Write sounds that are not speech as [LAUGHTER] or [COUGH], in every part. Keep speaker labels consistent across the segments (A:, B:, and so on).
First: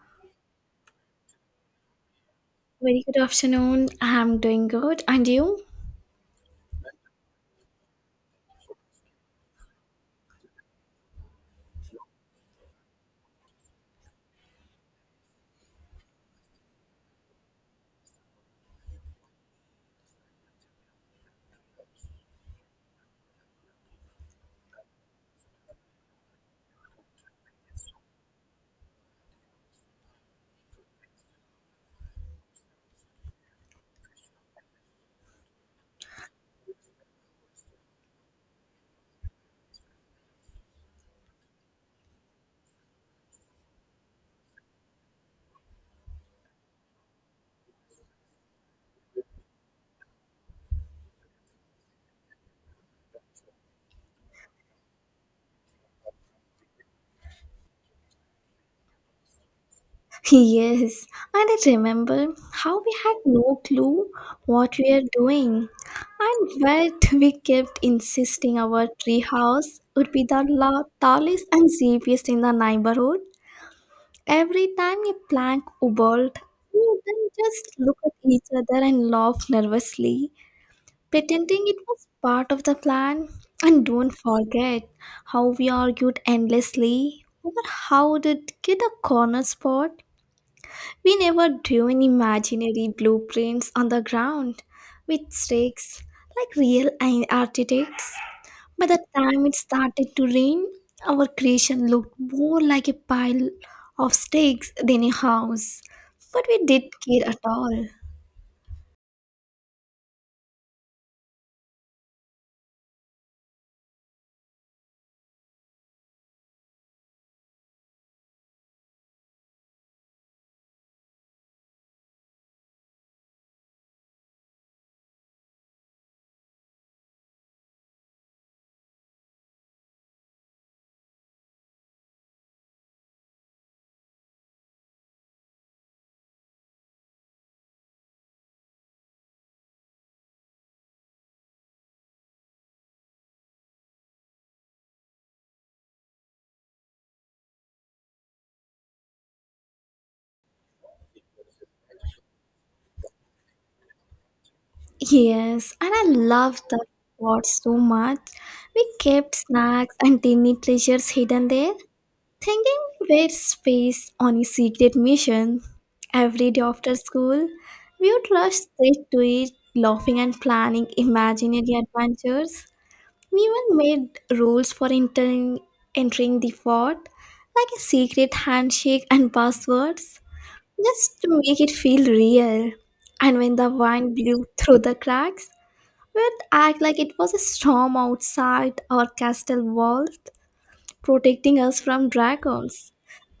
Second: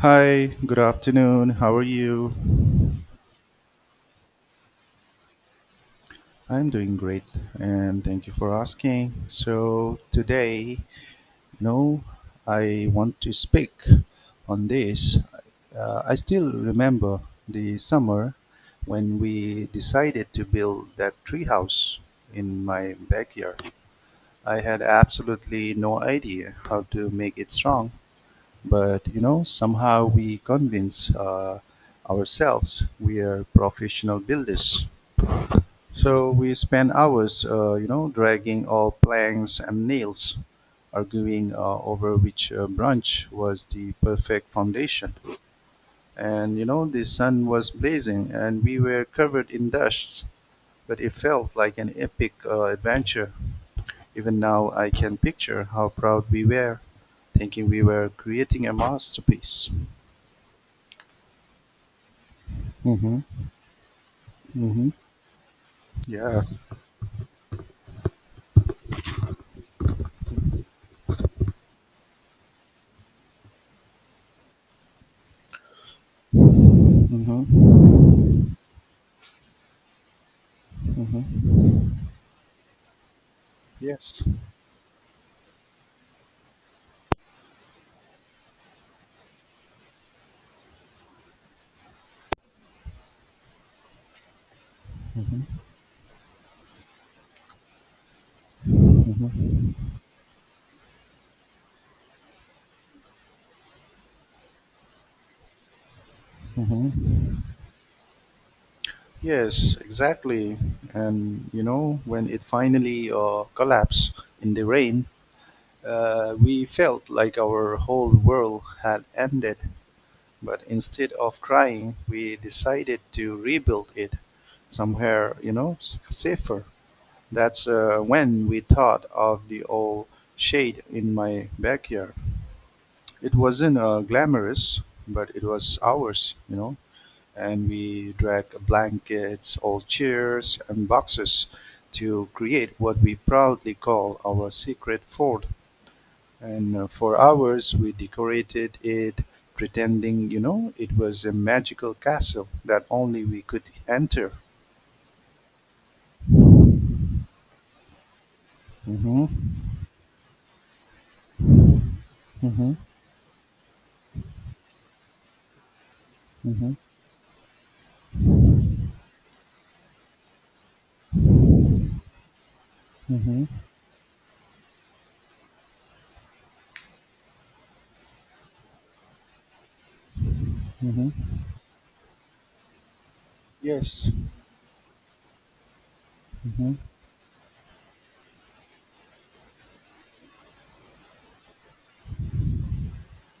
A: Hi, good afternoon. How are you?
B: Very good afternoon. I'm doing good. And you?
A: I'm doing great and thank you for asking. So, today, know, I want to speak on this. I still remember the summer when we decided to build that treehouse in my backyard. I had absolutely no idea how to make it strong, but somehow we convince ourselves we are professional builders. So we spend hours dragging all planks and nails, arguing over which branch was the perfect foundation. And the sun was blazing and we were covered in dust, but it felt like an epic adventure. Even now I can picture how proud we were, thinking we were creating a masterpiece.
B: [LAUGHS] Yes. And I remember how we had
A: Hmm.
B: no clue what
A: Hmm.
B: we are doing.
A: Yeah.
B: And yet we kept insisting our tree house would be the tallest and safest in the neighborhood. Every time a plank wobbled, we would then just
A: Mm-hmm.
B: look at each other and laugh nervously,
A: Mm-hmm.
B: pretending it was part of the plan. And don't
A: Yes.
B: forget how we argued endlessly over how to get a corner spot. We never drew any imaginary blueprints on the ground with
A: Mm-hmm.
B: stakes like real architects. By the time it
A: Mm-hmm.
B: started to rain, our creation looked more like a pile of stakes than a house. But we didn't care at
A: Mm-hmm.
B: all.
A: Yes, exactly. And when it finally collapsed in the rain, we felt like our whole world had ended. But instead of crying, we decided to rebuild it somewhere, safer. That's when we thought of the old shade in my backyard. It wasn't glamorous, but it was ours. And we dragged blankets, old chairs, and boxes to create what we proudly call our secret fort. And for hours, we decorated it, pretending, it was a magical castle that only we could enter.
B: Yes, and I loved the spot so much. We kept
A: Mm-hmm.
B: snacks and tiny treasures hidden there,
A: Mm-hmm.
B: thinking we're space on a secret mission. Every day
A: Mm-hmm.
B: after school, we would rush straight to it, laughing and planning imaginary adventures. We
A: Mm-hmm.
B: even made rules for entering the fort, like a secret handshake and passwords, just to
A: Mm-hmm.
B: make it feel real. And when the
A: Yes.
B: wind blew through the cracks, would
A: Mm-hmm.
B: act like it was a storm outside our castle walls protecting us from dragons.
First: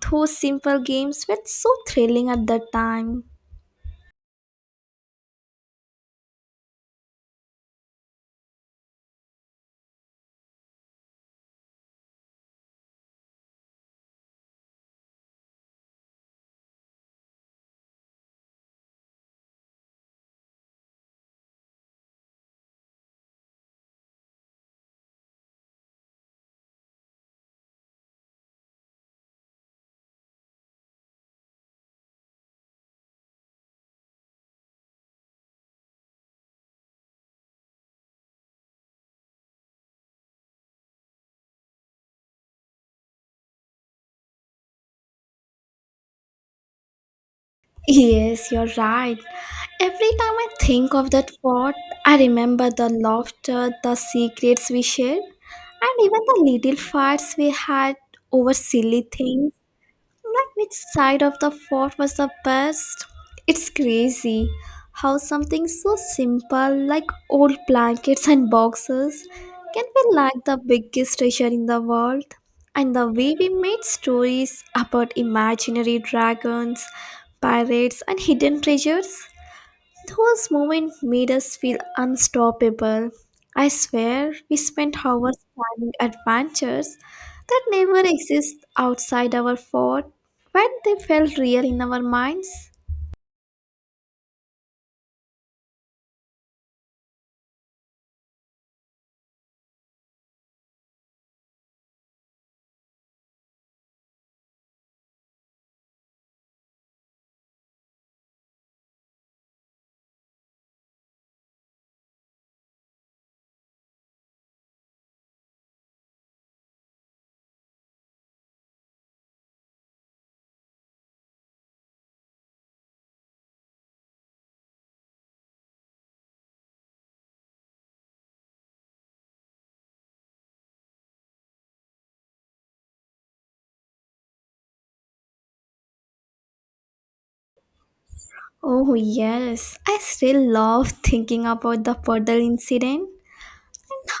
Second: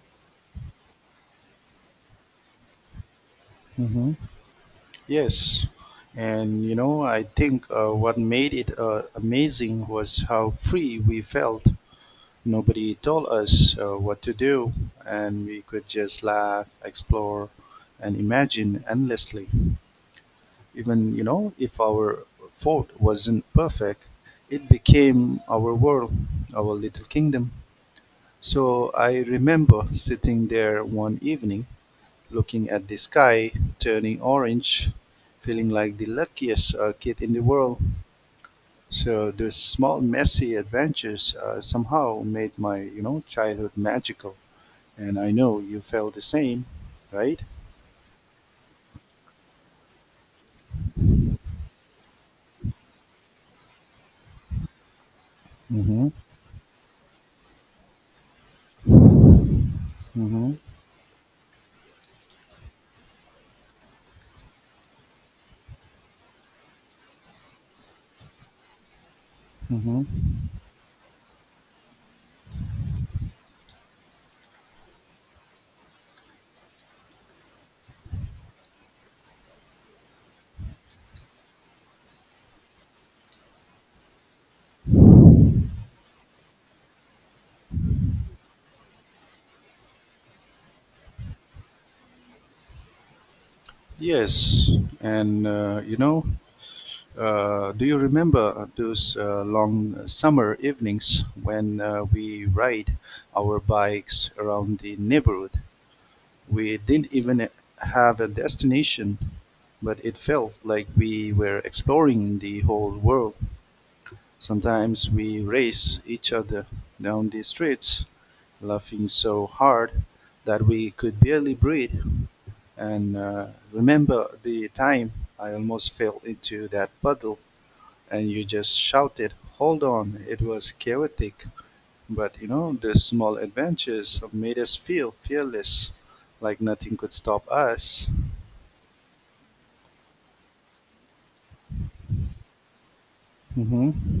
B: Those simple games were so thrilling at that time.
A: Mm-hmm. Yes, and I think what made it amazing was how free we felt. Nobody told us what to do, and we could just laugh, explore, and imagine endlessly. Even, if our fort wasn't perfect, it became our world, our little kingdom. So I remember sitting there one evening looking at the sky turning orange, feeling like the luckiest kid in the world. So those small messy adventures somehow made my childhood magical, and I know you felt the same, right?
B: Yes, you're right. Every time I think of that pot, I remember the laughter, the secrets we shared, and
A: Mm-hmm.
B: even the little fights we had over silly things.
A: Mm-hmm.
B: Like which side of the fort was the best? It's crazy how something so simple like old blankets and boxes can be
A: Mm-hmm.
B: like the biggest treasure in the world. And the way we made stories about imaginary dragons, pirates, and hidden treasures, those moments made us feel unstoppable. I swear, we spent hours planning adventures that never exist outside our fort, but they felt real in our minds.
A: Yes, and do you remember those long summer evenings when we ride our bikes around the neighborhood? We didn't even have a destination, but it felt like we were exploring the whole world. Sometimes we raced each other down the streets, laughing so hard that we could barely breathe. And remember the time I almost fell into that puddle and you just shouted, "Hold on," it was chaotic. But the small adventures made us feel fearless, like nothing could stop us.
B: Oh, yes, I still love thinking about the puddle incident.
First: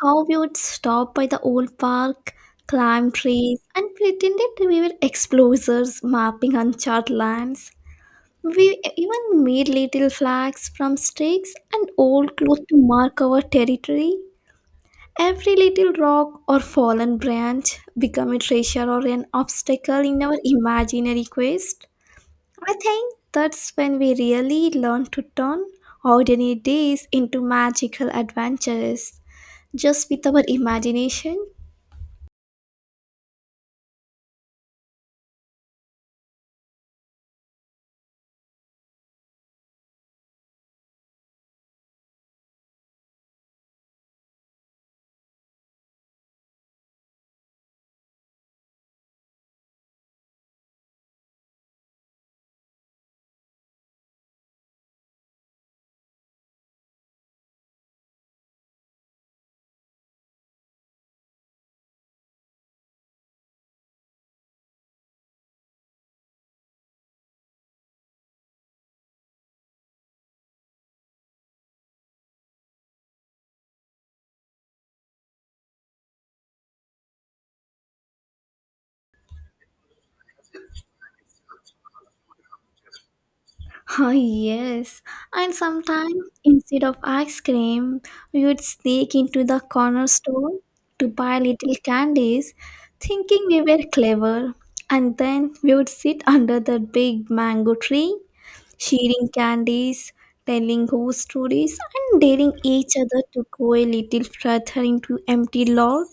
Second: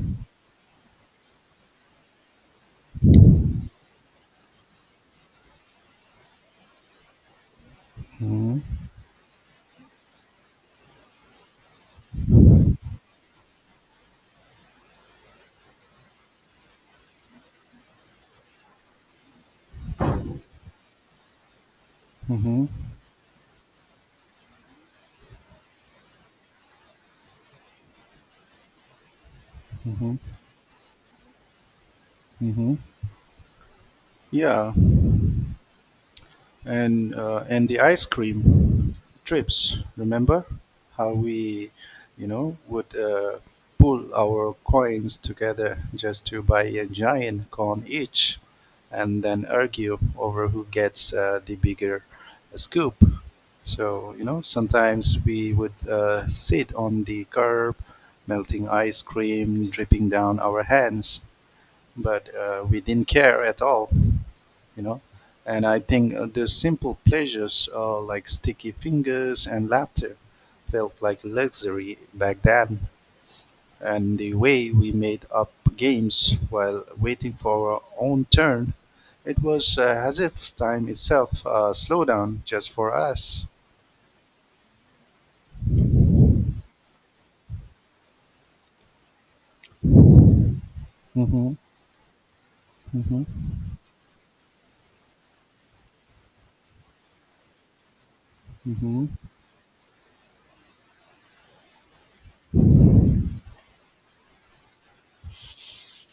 B: How we would stop by the old park, climb trees, and pretended we were explorers mapping uncharted lands.
A: Mhm.
B: We even made little flags from sticks and old clothes to mark our territory. Every little rock or fallen branch became a treasure or an obstacle in our imaginary quest.
A: Mhm.
B: I think that's when we really learn to turn ordinary days into magical adventures just
A: Mhm.
B: with our imagination.
A: Mhm. Yeah, and the ice cream trips. Remember how we, would pull our coins together just to buy a giant cone each, and then argue over who gets the bigger scoop. So sometimes we would sit on the curb, melting ice cream dripping down our hands, but we didn't care at all, you know. And I think the simple pleasures like sticky fingers and laughter felt like luxury back then. And the way we made up games while waiting for our own turn, it was as if time itself slowed down just for us.
B: [LAUGHS] Ah, yes, and sometimes instead of ice cream, we would sneak into the corner store to buy
A: Mm-hmm.
B: little candies, thinking
A: Mm-hmm.
B: we were clever. And then we would sit under the big mango tree,
A: Mm-hmm.
B: sharing candies, telling ghost stories, and daring each other to go a little further into empty lot.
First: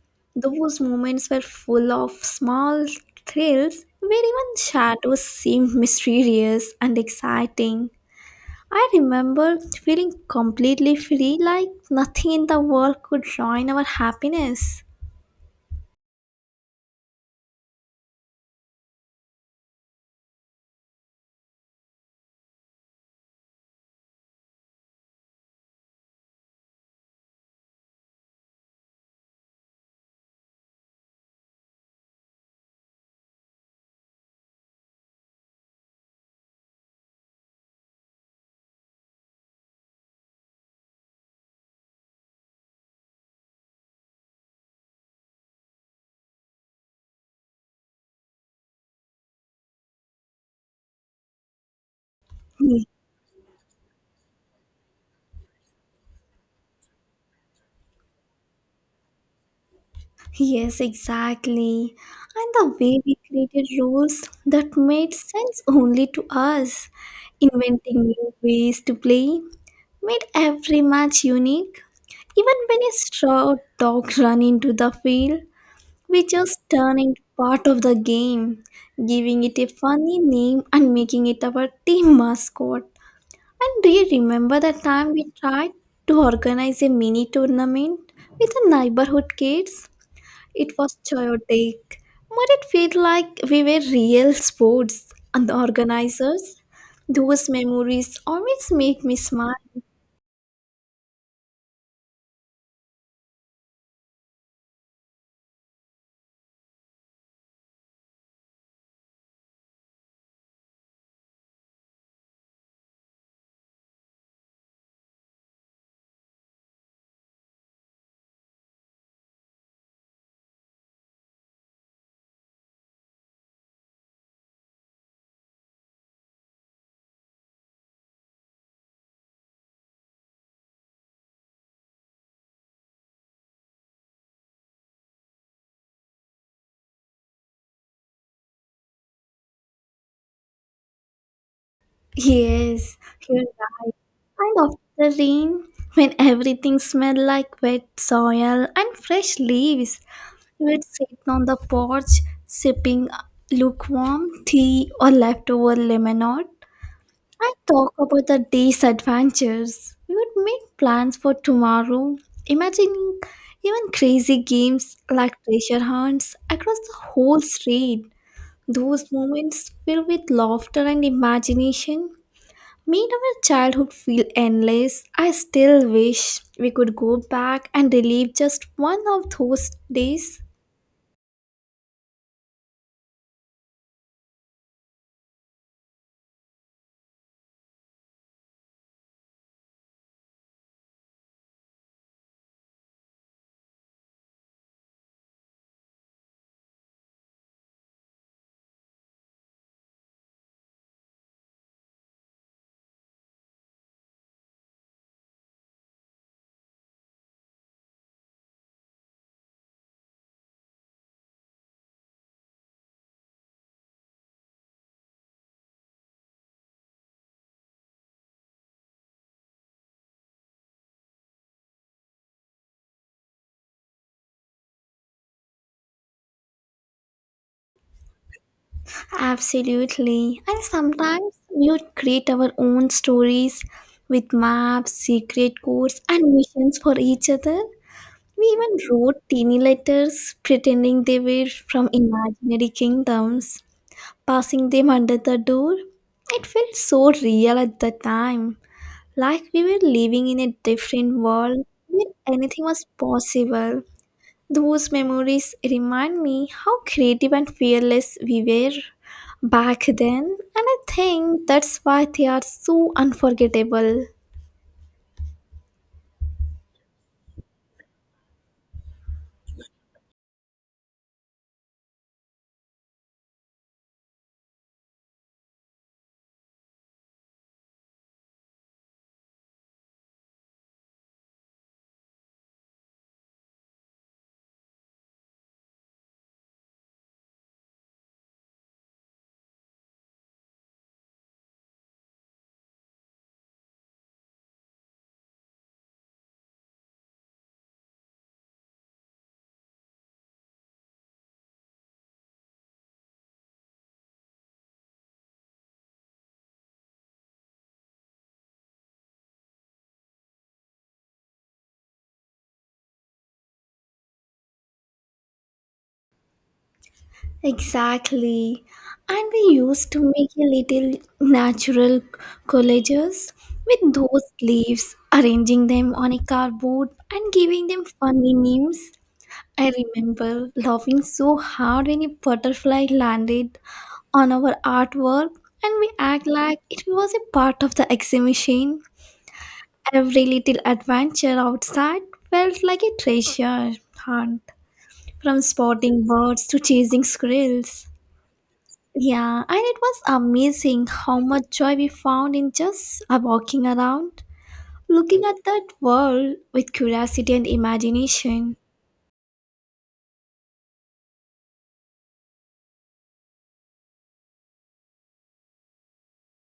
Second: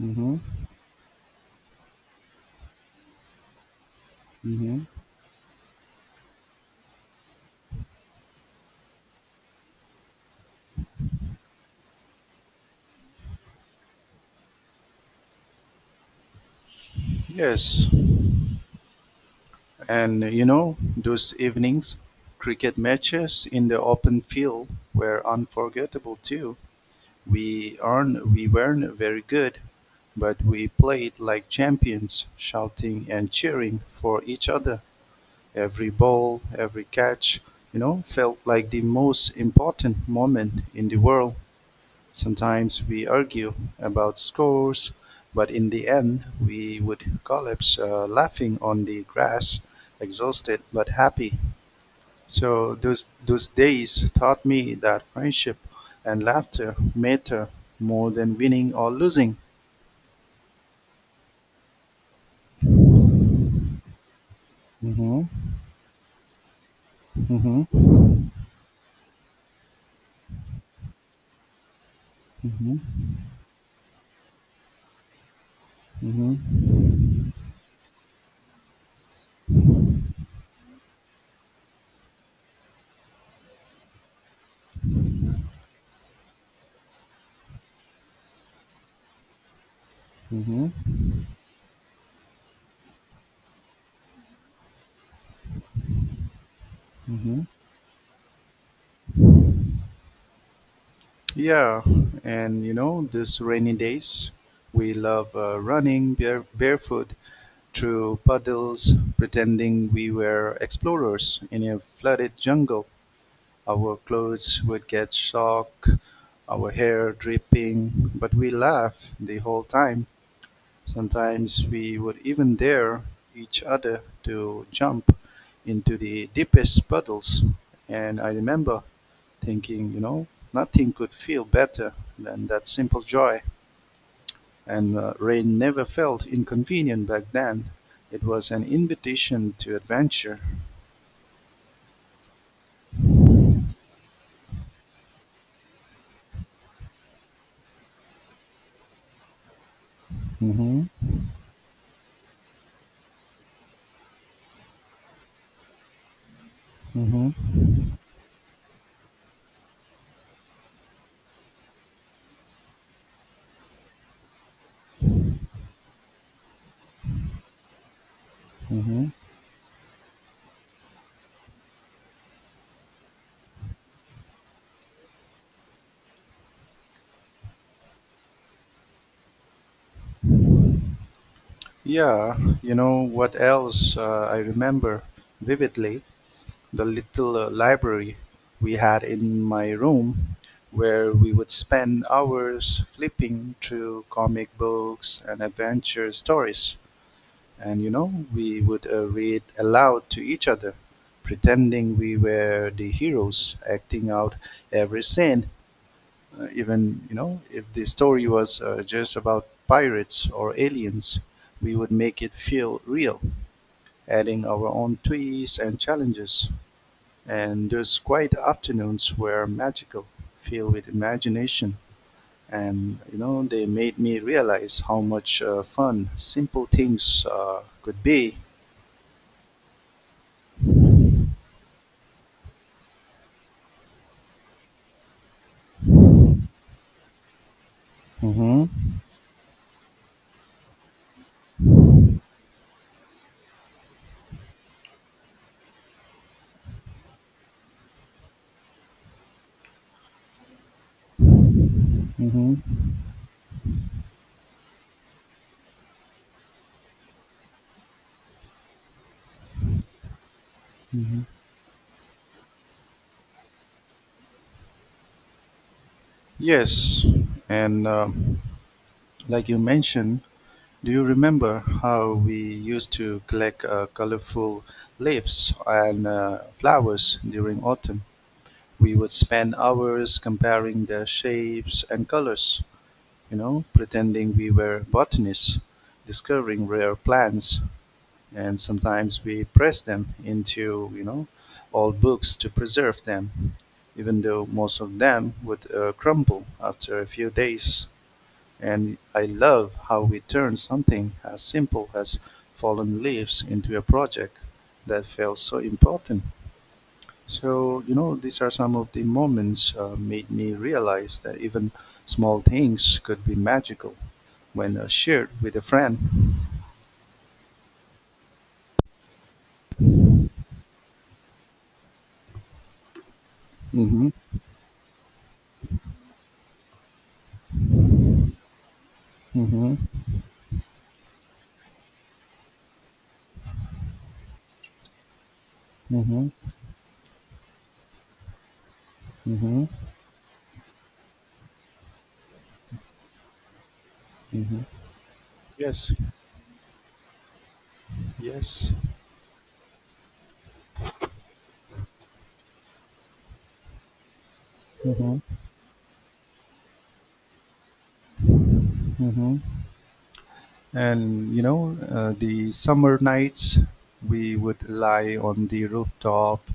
A: Mm-hmm.
B: Those moments were full of small thrills where even
A: Mm-hmm.
B: shadows seemed mysterious and exciting. I remember feeling completely free, like nothing in the world could ruin our happiness.
A: Yes, and those evenings, cricket matches in the open field were unforgettable too. We weren't very good, but we played like champions, shouting and cheering for each other. Every ball, every catch, felt like the most important moment in the world. Sometimes we argue about scores, but in the end, we would collapse laughing on the grass, exhausted but happy. So those days taught me that friendship and laughter matter more than winning or losing.
B: Yes, exactly. And the way we created rules that made
A: Mm-hmm.
B: sense only to us, inventing
A: Mm-hmm.
B: new ways to play, made every match unique. Even when a
A: Mm-hmm.
B: straw or dog run into the field, we just
A: Mm-hmm.
B: turn into part of the game, giving it a funny name and making it our team mascot. And do you remember the time we tried to organize a mini tournament with the neighborhood kids? It was
A: Mm-hmm.
B: chaotic, but it felt like we were real sports and the organizers.
A: Mm-hmm.
B: Those memories always make me smile.
A: Yeah, and these rainy days, we love running barefoot through puddles, pretending we were explorers in a flooded jungle. Our clothes would get soaked, our hair dripping, but we laughed the whole time. Sometimes we would even dare each other to jump into the deepest puddles. And I remember thinking, nothing could feel better than that simple joy. And rain never felt inconvenient back then. It was an invitation to adventure.
B: Yes, you're right. And after the rain, when everything smelled like wet soil and fresh leaves,
A: Hmm.
B: we'd sit on the porch sipping lukewarm tea or leftover lemonade.
A: Hmm.
B: I talk about the day's adventures. We would make plans for tomorrow, imagining even crazy games like treasure hunts across the whole street.
A: Hmm.
B: Those moments filled with laughter and imagination made our childhood feel endless. I still wish we could go back and relive just one of those days.
A: Yeah, you know what else I remember vividly? The little library we had in my room, where we would spend hours flipping through comic books and adventure stories. And we would read aloud to each other, pretending we were the heroes, acting out every scene, even, if the story was just about pirates or aliens, we would make it feel real, adding our own twists and challenges. And those quiet afternoons were magical, filled with imagination. And they made me realize how much fun simple things could be.
B: Absolutely. And sometimes we would create our own stories with maps, secret codes, and missions for each other. We
A: Mm-hmm.
B: even wrote teeny letters pretending they were from imaginary kingdoms, passing them under the door. It felt so real at the time, like we were living in a different world where anything
A: Mm-hmm.
B: was possible. Those memories remind me how creative and fearless we were back then, and I
A: Mm-hmm.
B: think that's why they are so unforgettable.
A: Yes, and like you mentioned, do you remember how we used to collect colorful leaves and flowers during autumn? We would spend hours comparing their shapes and colors, pretending we were botanists discovering rare plants. And sometimes we press them into, old books to preserve them, even though most of them would crumble after a few days. And I love how we turn something as simple as fallen leaves into a project that felt so important. So, these are some of the moments made me realize that even small things could be magical when shared with a friend.
B: Exactly. And we used to make a little natural collages with
A: Mm-hmm.
B: those leaves, arranging them on a cardboard and giving them funny names. I
A: Mm-hmm.
B: remember laughing so hard when a butterfly landed on our artwork, and we act
A: Mm-hmm.
B: like it was a part of the exhibition.
A: Mm-hmm.
B: Every little adventure outside felt like a treasure hunt,
A: Mm-hmm.
B: from
A: Yes.
B: spotting birds to chasing squirrels.
A: Yes.
B: Yeah, and it was amazing how much joy we found in just walking around,
A: Mm-hmm.
B: looking at that world with curiosity and imagination.
A: Mm-hmm. And, the summer nights, we would lie on the rooftop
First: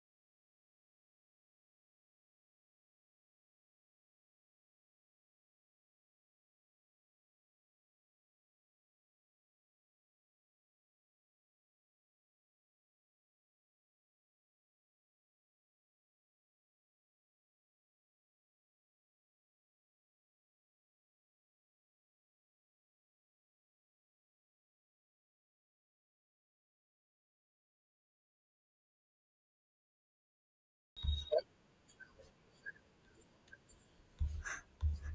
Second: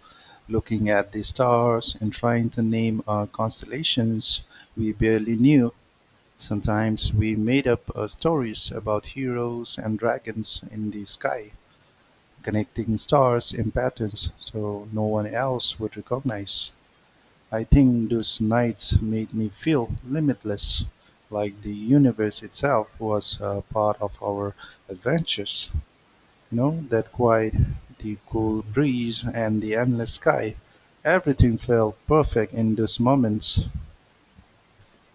A: looking at the stars and trying to name constellations we barely knew. Sometimes we made up stories about heroes and dragons in the sky, connecting stars in patterns so no one else would recognize. I think those nights made me feel limitless, like the universe itself was a part of our adventures. That quiet, the cool breeze, and the endless sky. Everything felt perfect in those moments.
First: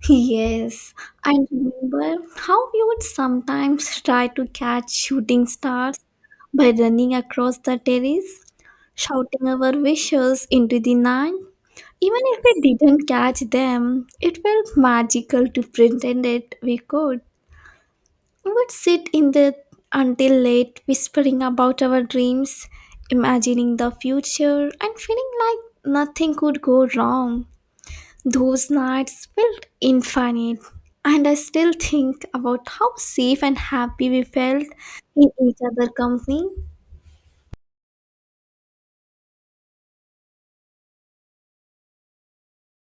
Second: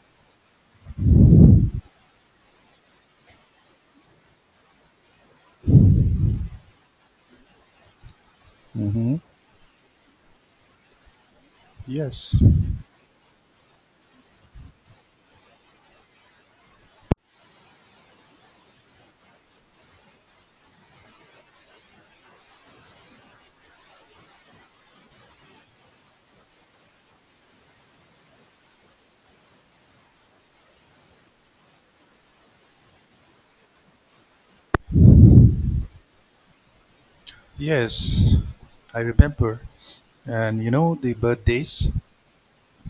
B: Yes, I remember how we would sometimes try to catch shooting stars by running across the terrace,
A: Hmm.
B: shouting our wishes into the night. Even
A: Yes,
B: if we didn't catch them, it felt magical to pretend it we could. We would sit in the until late, whispering about our dreams, imagining the future, and feeling like nothing could go wrong. Those nights felt infinite, and I still think about how safe and happy we felt in each other's company.
A: yes, I remember. And the birthdays,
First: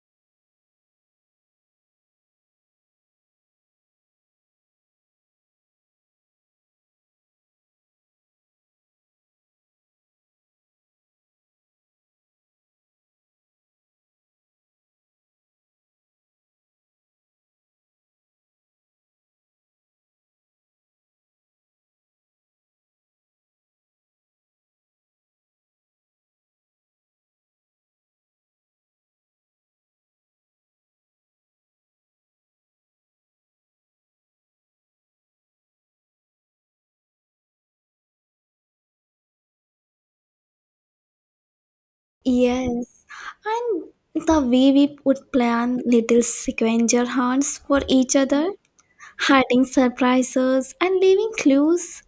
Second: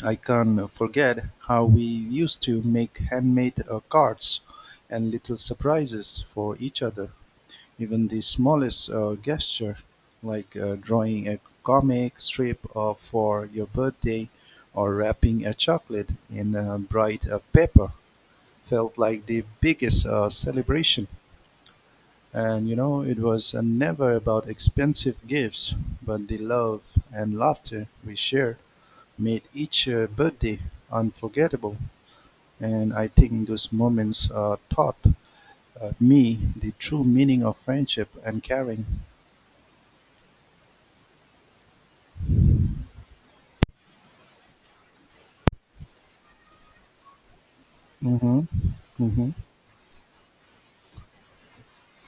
A: I can't forget how we used to make handmade cards and little surprises for each other. Even the smallest gesture, like drawing a comic strip for your birthday, or wrapping a chocolate in bright paper, felt like the biggest celebration. And it was never about expensive gifts, but the love and laughter we shared made each birthday unforgettable. And I think those moments taught me the true meaning of friendship and caring.
B: Yes, and the way we would plan little scavenger hunts for each
A: Mm-hmm.
B: other,
A: Mm-hmm.
B: hiding surprises and leaving clues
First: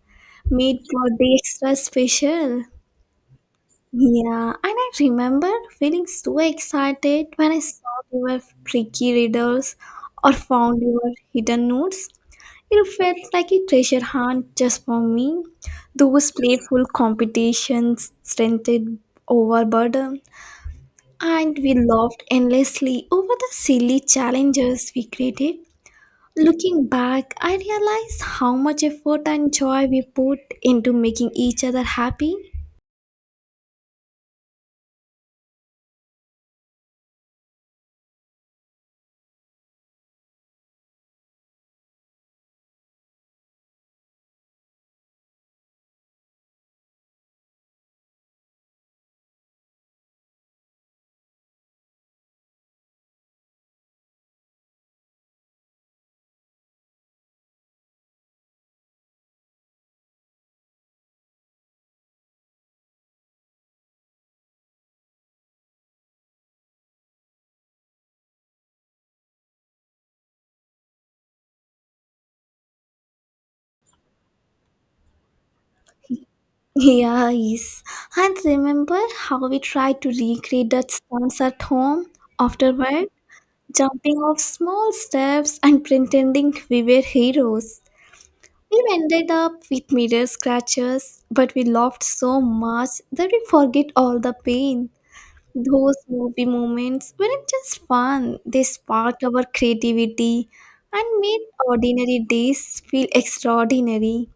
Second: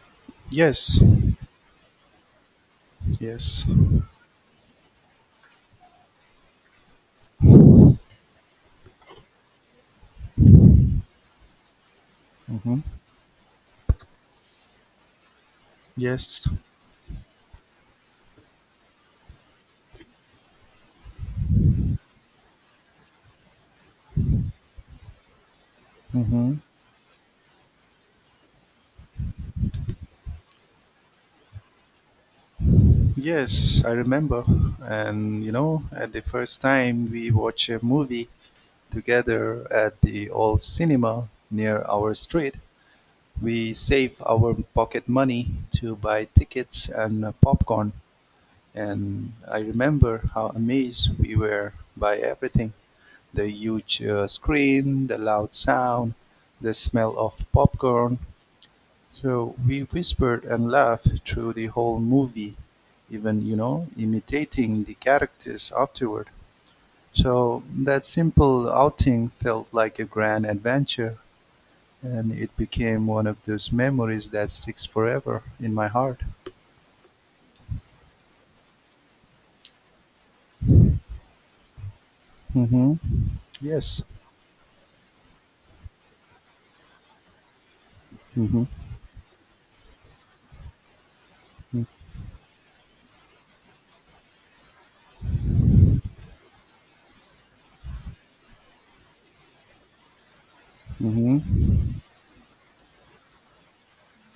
B: made
A: Yes.
B: birthday extra special.
A: Yes.
B: Yeah, and I remember feeling so excited when I saw your tricky riddles or found your hidden notes.
A: Mm-hmm.
B: It felt like a treasure hunt just for me. Those
A: Yes.
B: playful competitions strengthened overburden, and we laughed endlessly over the silly challenges we created.
A: Mm-hmm.
B: Looking back, I realized how much effort and joy we put into making each other happy. [LAUGHS]
A: Yes, I remember. And at the first time we watched a movie together at the old cinema near our street, we saved our pocket money to buy tickets and popcorn. And I remember how amazed we were by everything: the huge screen, the loud sound, the smell of popcorn. So we whispered and laughed through the whole movie, even, imitating the characters afterward. So that simple outing felt like a grand adventure, and it became one of those memories that sticks forever in my heart.
B: Yeah, yes. And remember how we tried to recreate that stunts at home
A: Hmm.
B: afterward,
A: Yes.
B: jumping off small steps and pretending we were heroes.
A: Hmm.
B: We ended up with mirror scratches, but we laughed so much that we forget all the pain. Those movie moments weren't just fun, they sparked our creativity and
A: Hmm.
B: made ordinary days feel extraordinary.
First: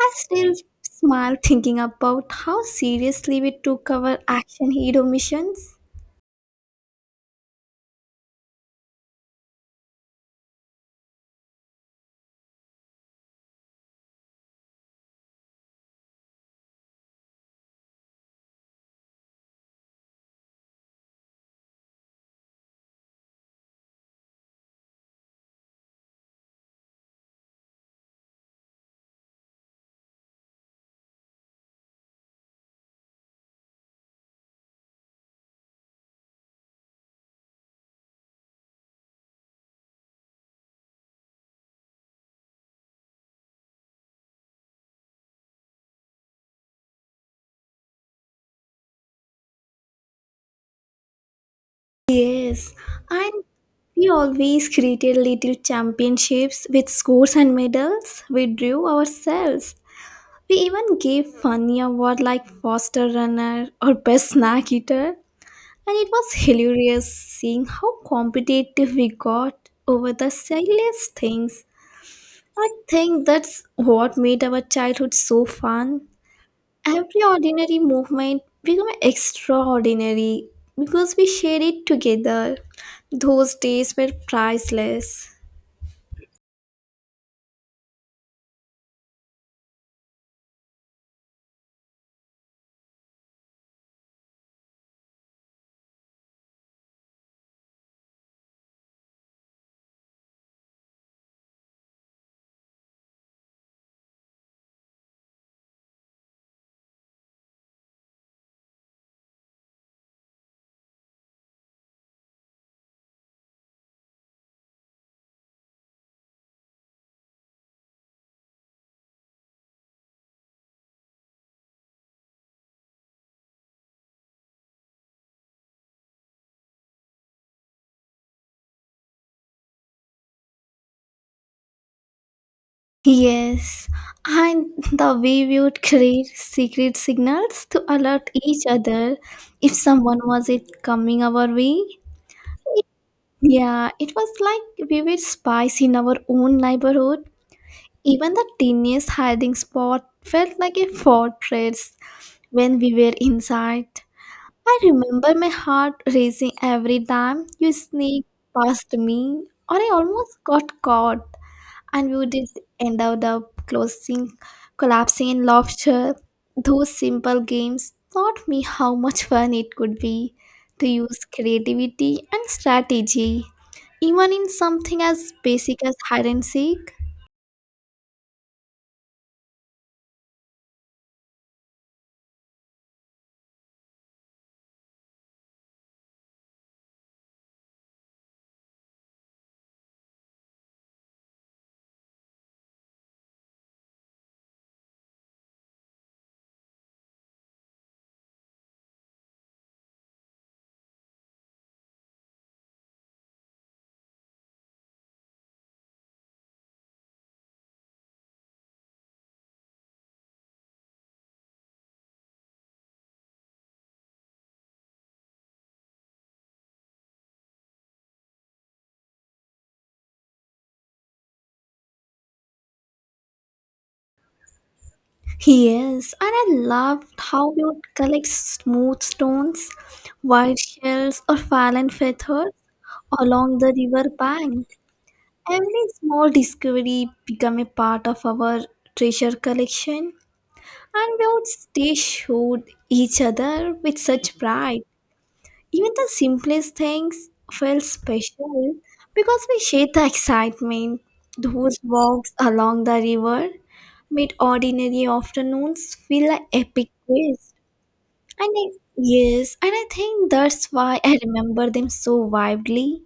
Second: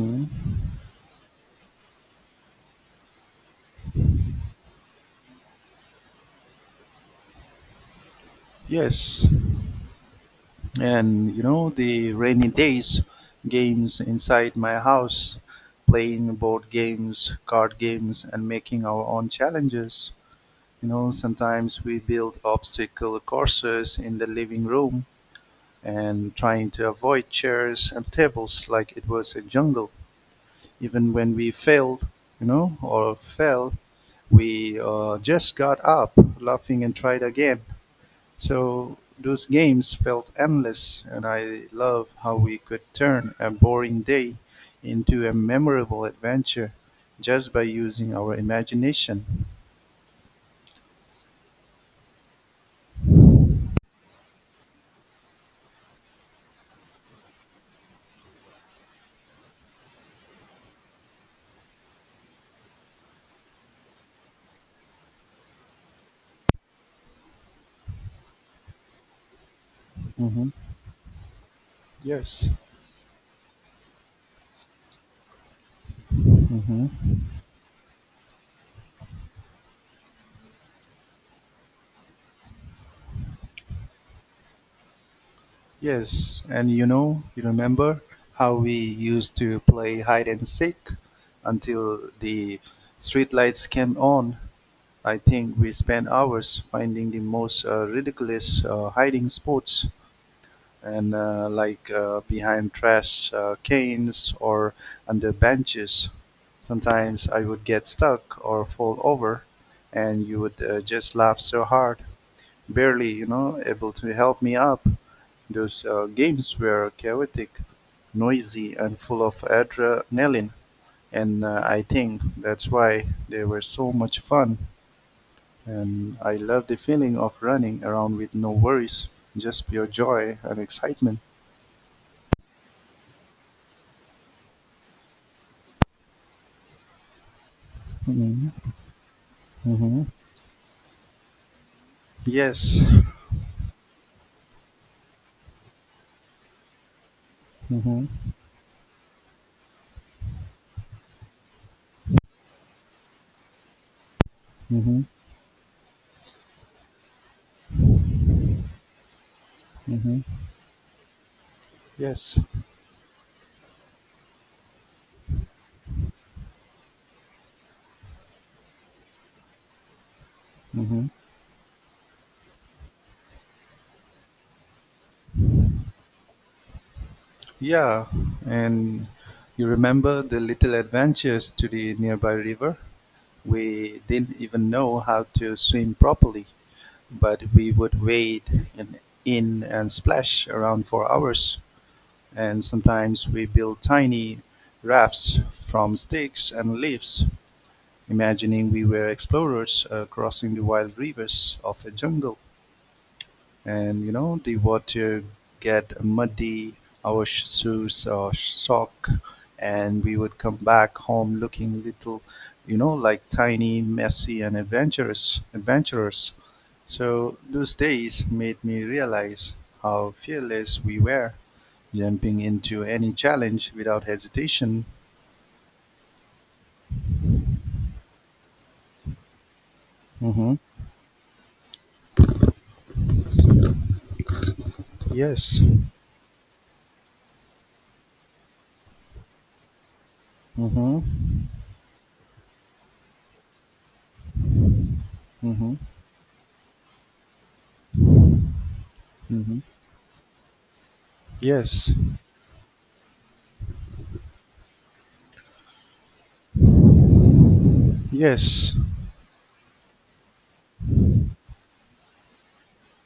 B: I still smile thinking about how seriously we took our action hero missions.
A: Yes, and the rainy days, games inside my house, playing board games, card games, and making our own challenges. Sometimes we build obstacle courses in the living room and trying to avoid chairs and tables like it was a jungle. Even when we failed, or fell, we just got up, laughing, and tried again. So those games felt endless, and I love how we could turn a boring day into a memorable adventure just by using our imagination.
B: Yes, and we always created little championships with scores and medals we drew ourselves. We even gave funny award like faster runner or best snack eater, and it was hilarious seeing how competitive we got over the
A: Hmm.
B: silliest things.
A: Yes.
B: I think that's what made our childhood so fun.
A: Hmm.
B: Every ordinary movement became extraordinary because we shared it together. Those days were priceless.
A: Yes, and you remember how we used to play hide and seek until the streetlights came on. I think we spent hours finding the most ridiculous hiding spots. And like behind trash cans or under benches. Sometimes I would get stuck or fall over, and you would just laugh so hard, barely, able to help me up. Those games were chaotic, noisy, and full of adrenaline, and I think that's why they were so much fun. And I love the feeling of running around with no worries, just pure joy and excitement.
B: Yes, and the way we would create secret signals to alert
A: Mhm.
B: each other if
A: Mhm.
B: someone was it coming our way.
A: Yes.
B: Yeah, it was like we were spies in our own neighborhood.
A: Mhm.
B: Even the tiniest hiding spot felt like a fortress when we were inside. I
A: Mhm.
B: remember my heart racing every time you sneaked past me, or I
A: Mhm.
B: almost got caught and we
A: Yes.
B: did end up the closing collapsing in laughter. Those simple games taught me how much fun it could be to
A: Mhm.
B: use creativity and strategy, even in something as basic as hide and seek.
A: Yeah. And you remember the little adventures to the nearby river? We didn't even know how to swim properly, but we would wade in and splash around for hours. And sometimes we built tiny rafts from sticks and leaves, imagining we were explorers crossing the wild rivers of a jungle. And you know the water get muddy, our shoes are sock, and we would come back home looking little, you know, like tiny messy and adventurous adventurers. So those days made me realize how fearless we were, jumping into any challenge without hesitation.
B: Yes, and I loved how we would collect smooth stones,
A: Mm-hmm.
B: white shells, or fallen feathers along the river bank.
A: Yes.
B: Every small discovery became a part of our treasure collection, and we
A: Mm-hmm.
B: would stay shoot each other with such pride.
A: Mm-hmm.
B: Even the simplest things felt special because we
A: Mm-hmm.
B: shared the excitement. Those
A: Yes.
B: walks along the river made ordinary afternoons feel like epic quest. And
A: Yes.
B: I, yes, and I think that's why I remember them so vividly.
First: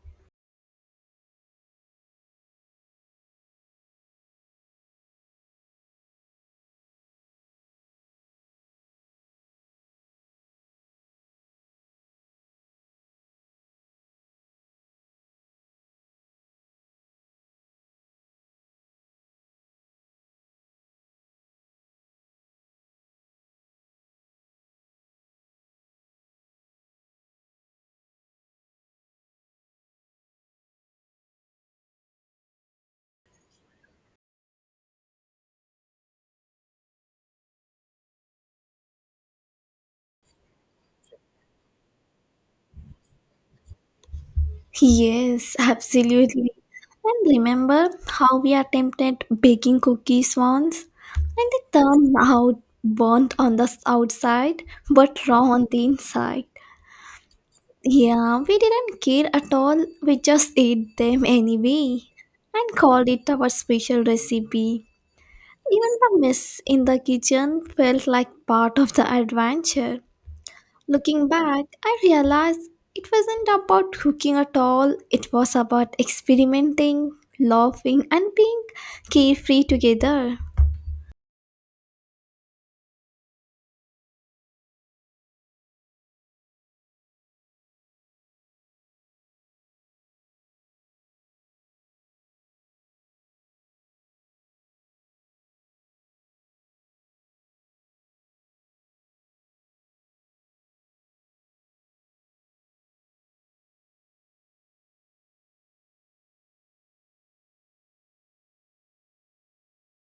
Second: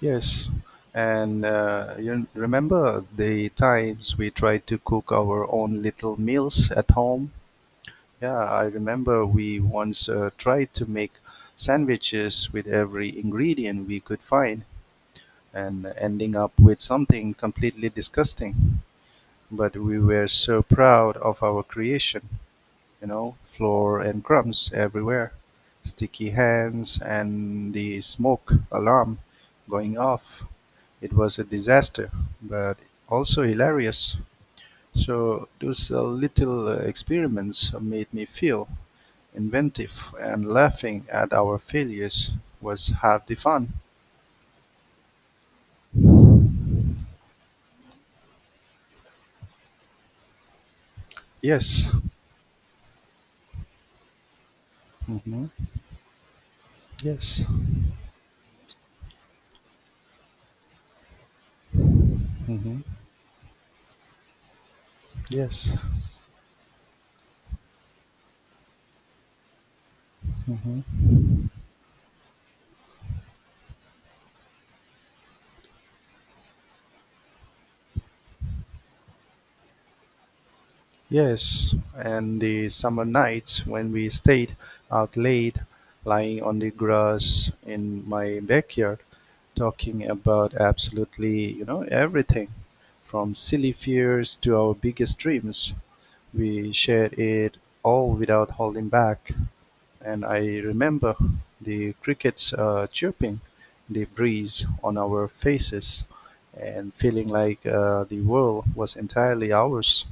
A: Yes, and you remember the times we tried to cook our own little meals at home? Yeah, I remember we once tried to make sandwiches with every ingredient we could find and ending up with something completely disgusting. But we were so proud of our creation, you know, flour and crumbs everywhere, sticky hands, and the smoke alarm going off. It was a disaster, but also hilarious. So those little experiments made me feel inventive, and laughing at our failures was half the fun.
B: Yes, absolutely. And remember how we attempted baking cookies once and they
A: Yes.
B: turned out burnt on the outside but raw
A: Hmm.
B: on the inside.
A: Yes.
B: Yeah, we didn't care at all. We just ate them anyway and
A: Hmm.
B: called it our special recipe.
A: Yes.
B: Even the mess in the kitchen felt like part of the adventure.
A: Hmm.
B: Looking back, I realized it wasn't about cooking at all, it was about experimenting, laughing, and being carefree together.
A: Yes, and the summer nights when we stayed out late, lying on the grass in my backyard, talking about absolutely, you know, everything from silly fears to our biggest dreams. We shared it all without holding back. And I remember the crickets chirping, the breeze on our faces, and feeling like the world was entirely ours.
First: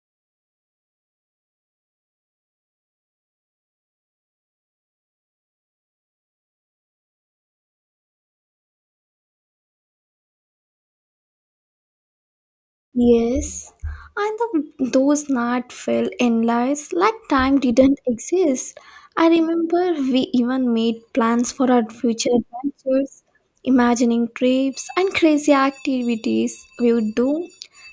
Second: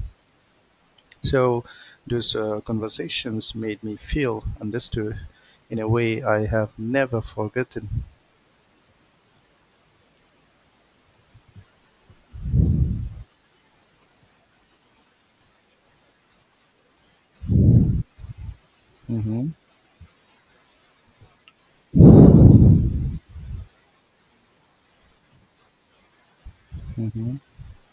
A: So those conversations made me feel understood in a way I have never forgotten.
B: Yes, and those nights felt endless, like time didn't exist. I
A: Hmm.
B: remember we even made plans for our future adventures, imagining trips and crazy activities we would
A: Hmm.
B: do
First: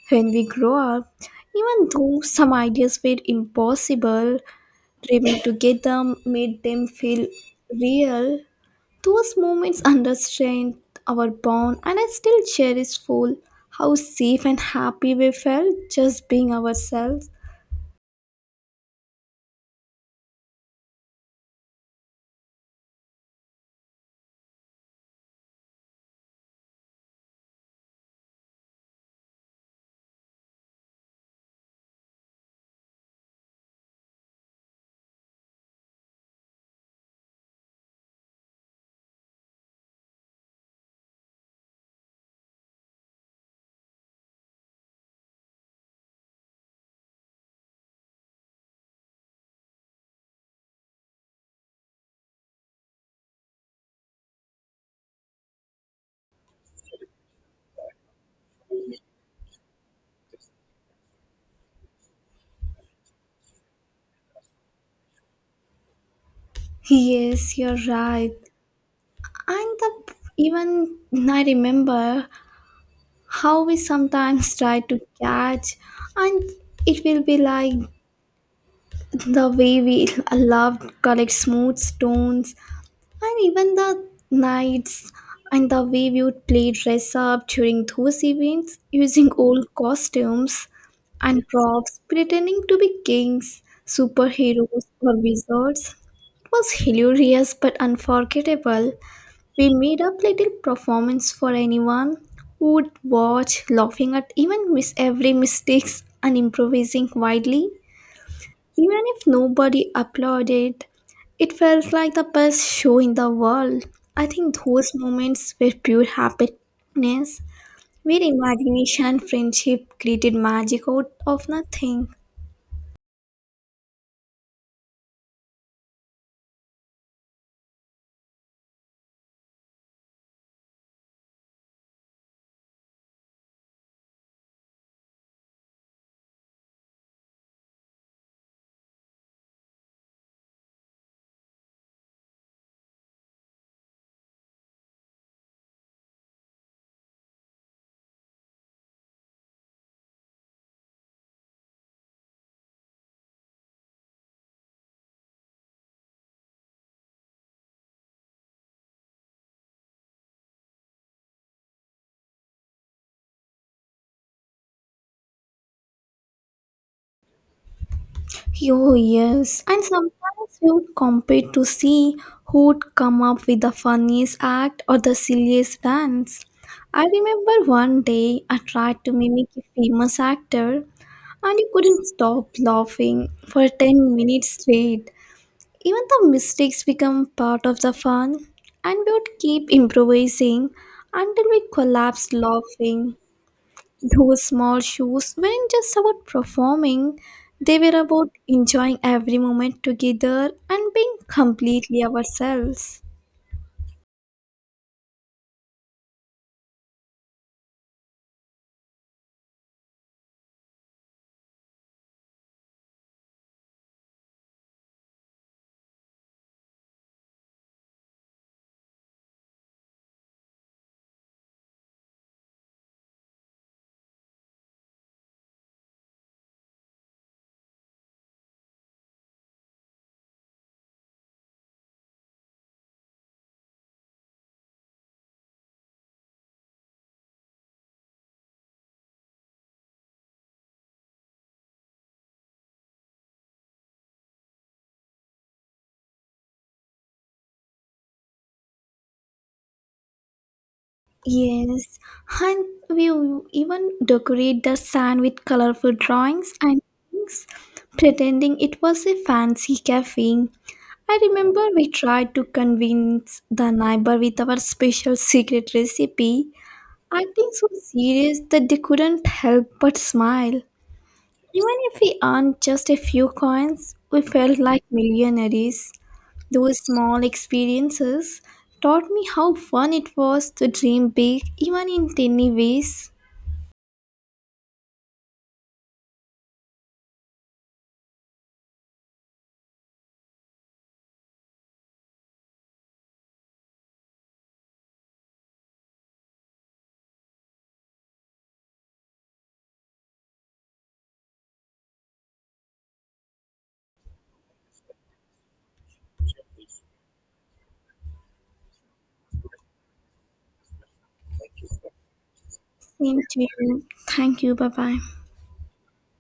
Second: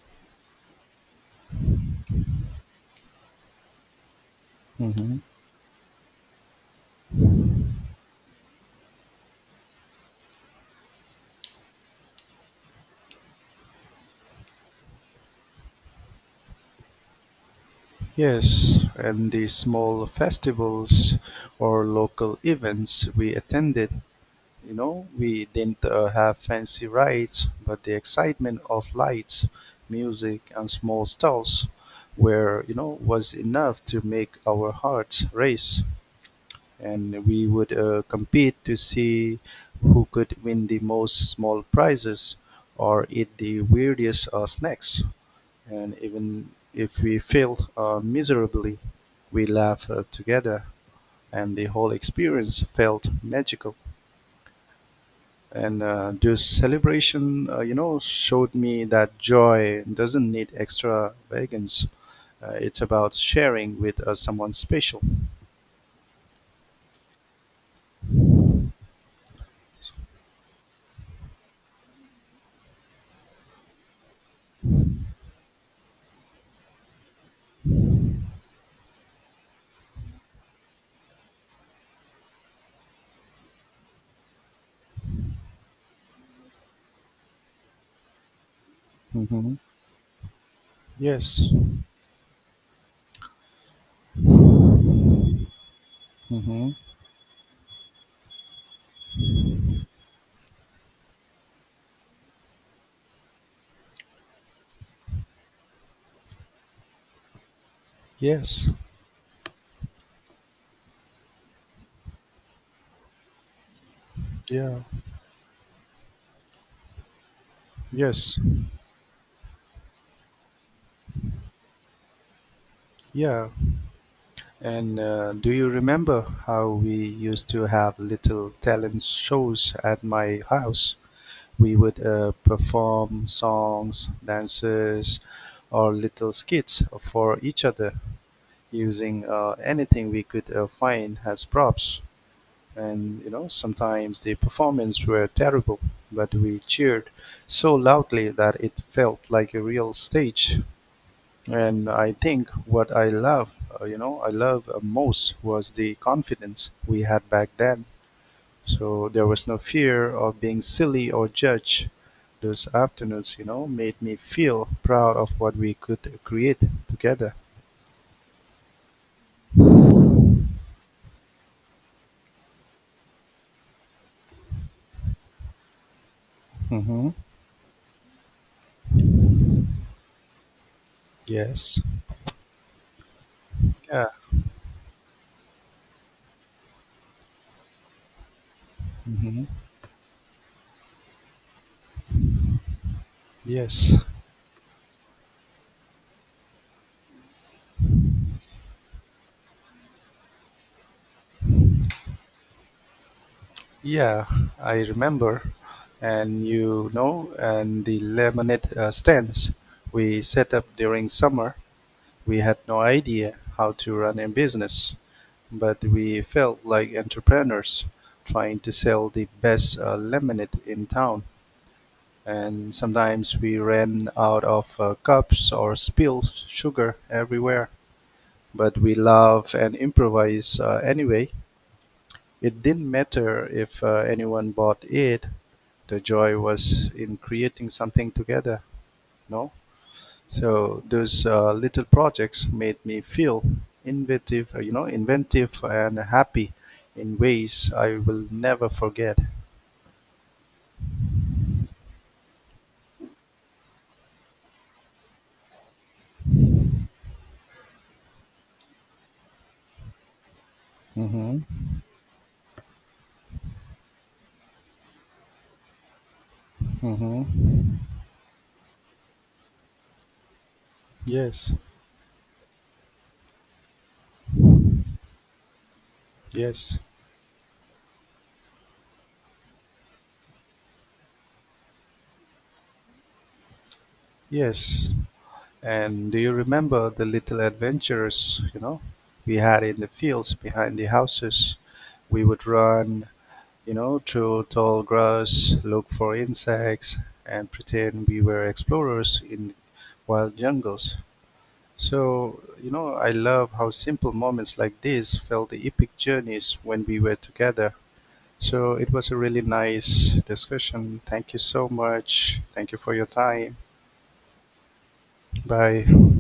B: when we grow up. Even though some ideas were impossible,
A: Hmm.
B: dreaming together made them feel real. Those moments understand our bond, and I still cherish full how safe and happy we felt just being ourselves.
A: Yes, and the small festivals or local events we attended, you know, we didn't have fancy rides, but the excitement of lights, music, and small stalls were, you know, was enough to make our hearts race. And we would compete to see who could win the most small prizes or eat the weirdest snacks. And even if we failed miserably, we laughed together, and the whole experience felt magical. And this celebration, you know, showed me that joy doesn't need extravagance. It's about sharing with someone special.
B: Yes, you're right. And even I remember how we sometimes try to catch, and it will be like the way we love collect smooth stones, and even the nights, and the way we would play dress up during those events using
A: Hmm.
B: old costumes and
A: Yes.
B: props, pretending to be kings, superheroes, or wizards. It was
A: Hmm.
B: hilarious but unforgettable. We made up little performance for anyone who would watch, laughing at even miss every mistakes and improvising wildly.
A: Yes.
B: Even if nobody applauded, it felt like the best show in the world. I think
A: Yeah,
B: those moments were pure happiness, where
A: yes,
B: imagination and friendship created magic out of nothing.
A: yeah. And do you remember how we used to have little talent shows at my house? We would perform songs, dances, or little skits for each other using anything we could find as props. And you know, sometimes the performance were terrible, but we cheered so loudly that it felt like a real stage. And I think what I love, you know, I love most was the confidence we had back then. So there was no fear of being silly or judged. Those afternoons, you know, made me feel proud of what we could create together.
B: Oh, yes. And sometimes we would compete to see who would come up with the funniest act or the silliest dance. I
A: Mm-hmm.
B: remember one day I tried to mimic a famous actor and you
A: Yes.
B: couldn't stop laughing for
A: Yeah.
B: 10 minutes straight. Even the mistakes become part of the fun, and we would
A: Mm-hmm.
B: keep improvising until we collapsed laughing.
A: Yes.
B: Those small shows weren't just about performing, they were about enjoying every moment together and being completely ourselves.
A: Yeah, I remember. And you know, and the lemonade stands we set up during summer. We had no idea how to run a business, but we felt like entrepreneurs trying to sell the best lemonade in town. And sometimes we ran out of cups or spilled sugar everywhere. But we love and improvise anyway. It didn't matter if anyone bought it. The joy was in creating something together, no? So those little projects made me feel inventive, you know, inventive and happy in ways I will never forget.
B: Yes, and we even decorate the sand with colorful drawings and things, pretending it was a fancy cafe. I
A: Mm-hmm.
B: remember we tried to convince the neighbor with our special secret recipe, acting
A: Mm-hmm.
B: so serious that they couldn't help but smile.
A: Yes.
B: Even if we earned just a few coins, we felt like millionaires. Those
A: Yes.
B: small experiences taught me how fun it was to dream big, even in tiny ways.
A: Yes. And do you remember the little adventures, you know, we had in the fields behind the houses? We would run, you know, through tall grass, look for insects, and pretend we were explorers in wild jungles. So, you know, I love how simple moments like this felt the epic journeys when we were together. So, it was a really nice discussion. Thank you so much. Thank you for your
B: Same to
A: time.
B: you. Thank you. Bye bye.
A: Bye.